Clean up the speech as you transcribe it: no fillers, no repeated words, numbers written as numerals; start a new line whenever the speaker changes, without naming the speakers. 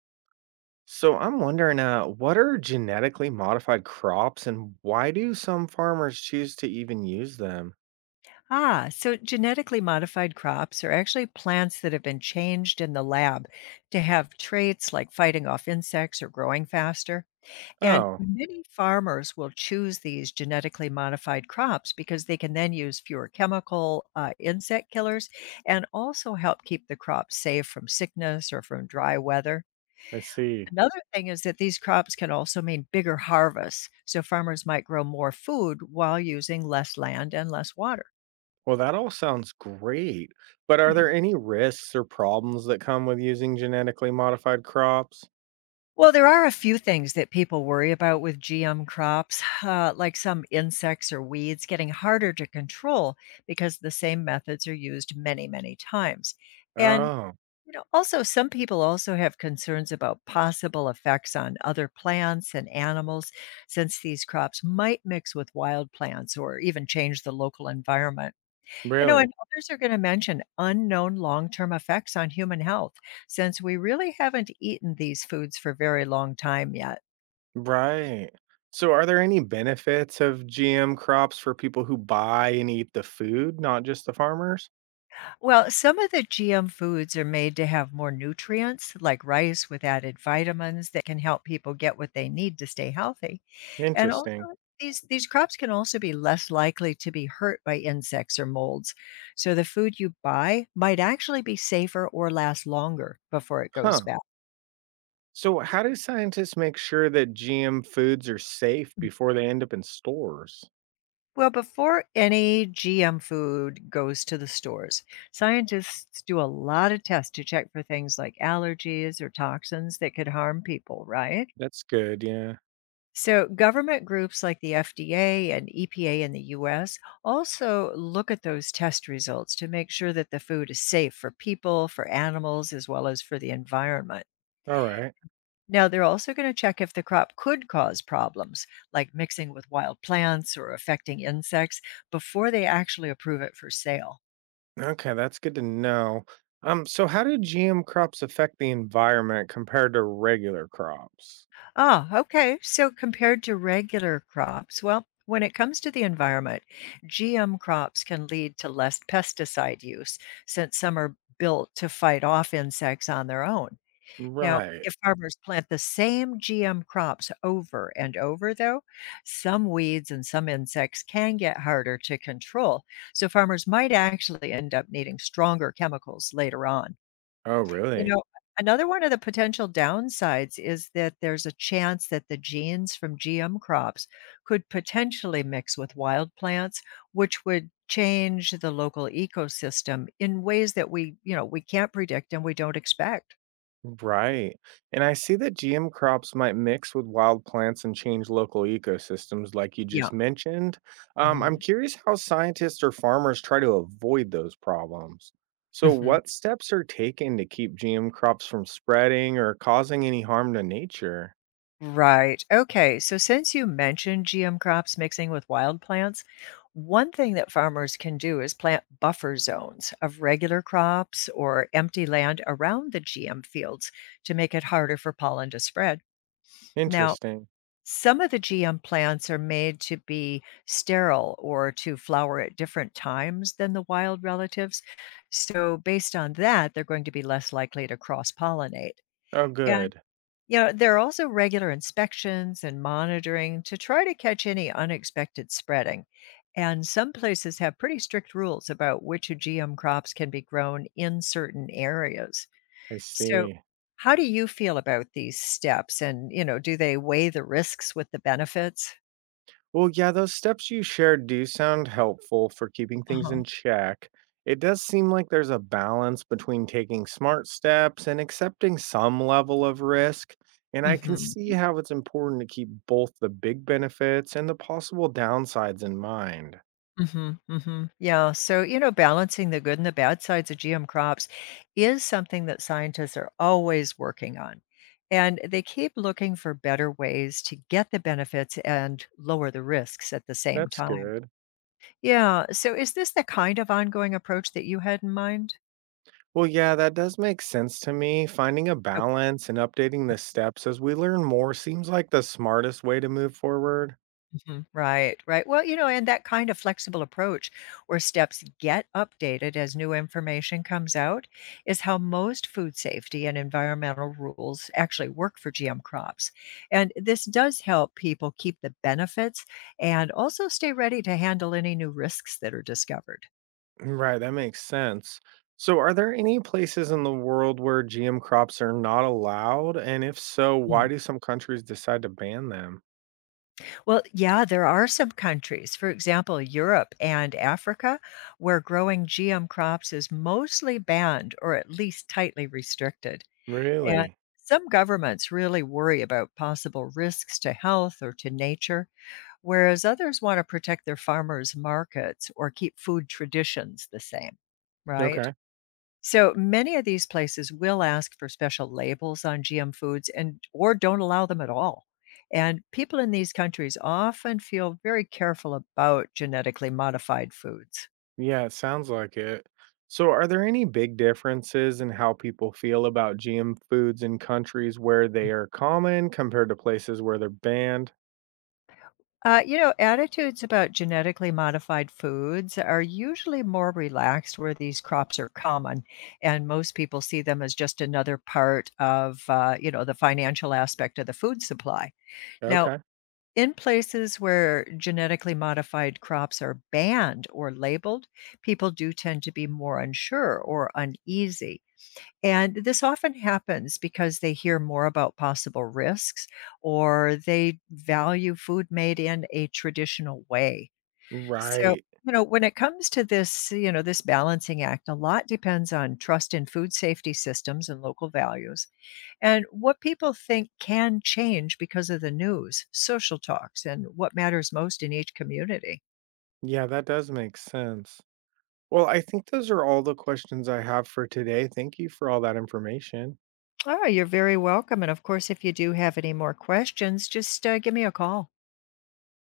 So I'm wondering, what are genetically modified crops and why do some farmers choose to even use them?
Ah, so genetically modified crops are actually plants that have been changed in the lab to have traits like fighting off insects or growing faster. And
Oh,
many farmers will choose these genetically modified crops because they can then use fewer chemical insect killers and also help keep the crop safe from sickness or from dry weather.
I see.
Another thing is that these crops can also mean bigger harvests. So farmers might grow more food while using less land and less water.
Well, that all sounds great. But are
Hmm.
there any risks or problems that come with using genetically modified crops?
Well, there are a few things that people worry about with GM crops, like some insects or weeds getting harder to control because the same methods are used many, many times. And
Oh,
also some people also have concerns about possible effects on other plants and animals since these crops might mix with wild plants or even change the local environment. I know,
really?
and others are gonna mention unknown long-term effects on human health, since we really haven't eaten these foods for very long time yet.
Right. So are there any benefits of GM crops for people who buy and eat the food, not just the farmers?
Well, some of the GM foods are made to have more nutrients, like rice with added vitamins that can help people get what they need to stay healthy. And also,
Interesting.
these crops can also be less likely to be hurt by insects or molds. So the food you buy might actually be safer or last longer before it goes
Huh.
bad.
So, how do scientists make sure that GM foods are safe before they end up in stores?
Well, before any GM food goes to the stores, scientists do a lot of tests to check for things like allergies or toxins that could harm people, right?
That's good. Yeah.
So, government groups like the FDA and EPA in the US also look at those test results to make sure that the food is safe for people, for animals, as well as for the environment.
All right.
Now, they're also going to check if the crop could cause problems, like mixing with wild plants or affecting insects, before they actually approve it for sale.
Okay. That's good to know. So how do GM crops affect the environment compared to regular crops?
Ah, okay. So, compared to regular crops, well, when it comes to the environment, GM crops can lead to less pesticide use since some are built to fight off insects on their own. Now,
Right.
if farmers plant the same GM crops over and over, though, some weeds and some insects can get harder to control. So, farmers might actually end up needing stronger chemicals later on.
Oh,
You
really?
know, another one of the potential downsides is that there's a chance that the genes from GM crops could potentially mix with wild plants, which would change the local ecosystem in ways that we, we can't predict and we don't expect.
Right. And I see that GM crops might mix with wild plants and change local ecosystems, like you
Yeah.
just mentioned. I'm
Mhm.
curious how scientists or farmers try to avoid those problems. So,
Mhm.
what steps are taken to keep GM crops from spreading or causing any harm to nature?
Right. Okay. So, since you mentioned GM crops mixing with wild plants, one thing that farmers can do is plant buffer zones of regular crops or empty land around the GM fields to make it harder for pollen to spread. Now,
Interesting.
some of the GM plants are made to be sterile or to flower at different times than the wild relatives. So, based on that, they're going to be less likely to cross pollinate.
Oh, good.
You know, there are also regular inspections and monitoring to try to catch any unexpected spreading. And some places have pretty strict rules about which GM crops can be grown in certain areas.
I
So,
see.
how do you feel about these steps? And, do they weigh the risks with the benefits?
Well, yeah, those steps you shared do sound helpful for keeping things
Uh-huh.
in check. It does seem like there's a balance between taking smart steps and accepting some level of risk. And I can
Hmm.
see how it's important to keep both the big benefits and the possible downsides in mind.
Mhm, mhm. Yeah, so, balancing the good and the bad sides of GM crops is something that scientists are always working on. And they keep looking for better ways to get the benefits and lower the risks at the same
That's
time.
good.
Yeah, so is this the kind of ongoing approach that you had in mind?
Well, yeah, that does make sense to me. Finding a balance and updating the steps as we learn more seems like the smartest way to move forward.
Mhm. Right, right. Well, and that kind of flexible approach where steps get updated as new information comes out is how most food safety and environmental rules actually work for GM crops. And this does help people keep the benefits and also stay ready to handle any new risks that are discovered.
Right, that makes sense. So, are there any places in the world where GM crops are not allowed? And if so,
Mm.
why do some countries decide to ban them?
Well, yeah, there are some countries, for example, Europe and Africa, where growing GM crops is mostly banned or at least tightly restricted. And
Really?
some governments really worry about possible risks to health or to nature, whereas others want to protect their farmers' markets or keep food traditions the same, right?
Okay.
So many of these places will ask for special labels on GM foods and or don't allow them at all. And people in these countries often feel very careful about genetically modified foods.
Yeah, it sounds like it. So, are there any big differences in how people feel about GM foods in countries where they are common compared to places where they're banned?
Attitudes about genetically modified foods are usually more relaxed where these crops are common, and most people see them as just another part of, the financial aspect of the food supply. Now,
Okay.
in places where genetically modified crops are banned or labeled, people do tend to be more unsure or uneasy. And this often happens because they hear more about possible risks or they value food made in a traditional way. So,
Right.
when it comes to this, this balancing act, a lot depends on trust in food safety systems and local values and what people think can change because of the news, social talks, and what matters most in each community.
Yeah, that does make sense. Well, I think those are all the questions I have for today. Thank you for all that information.
Oh, you're very welcome. And of course, if you do have any more questions, just give me a call.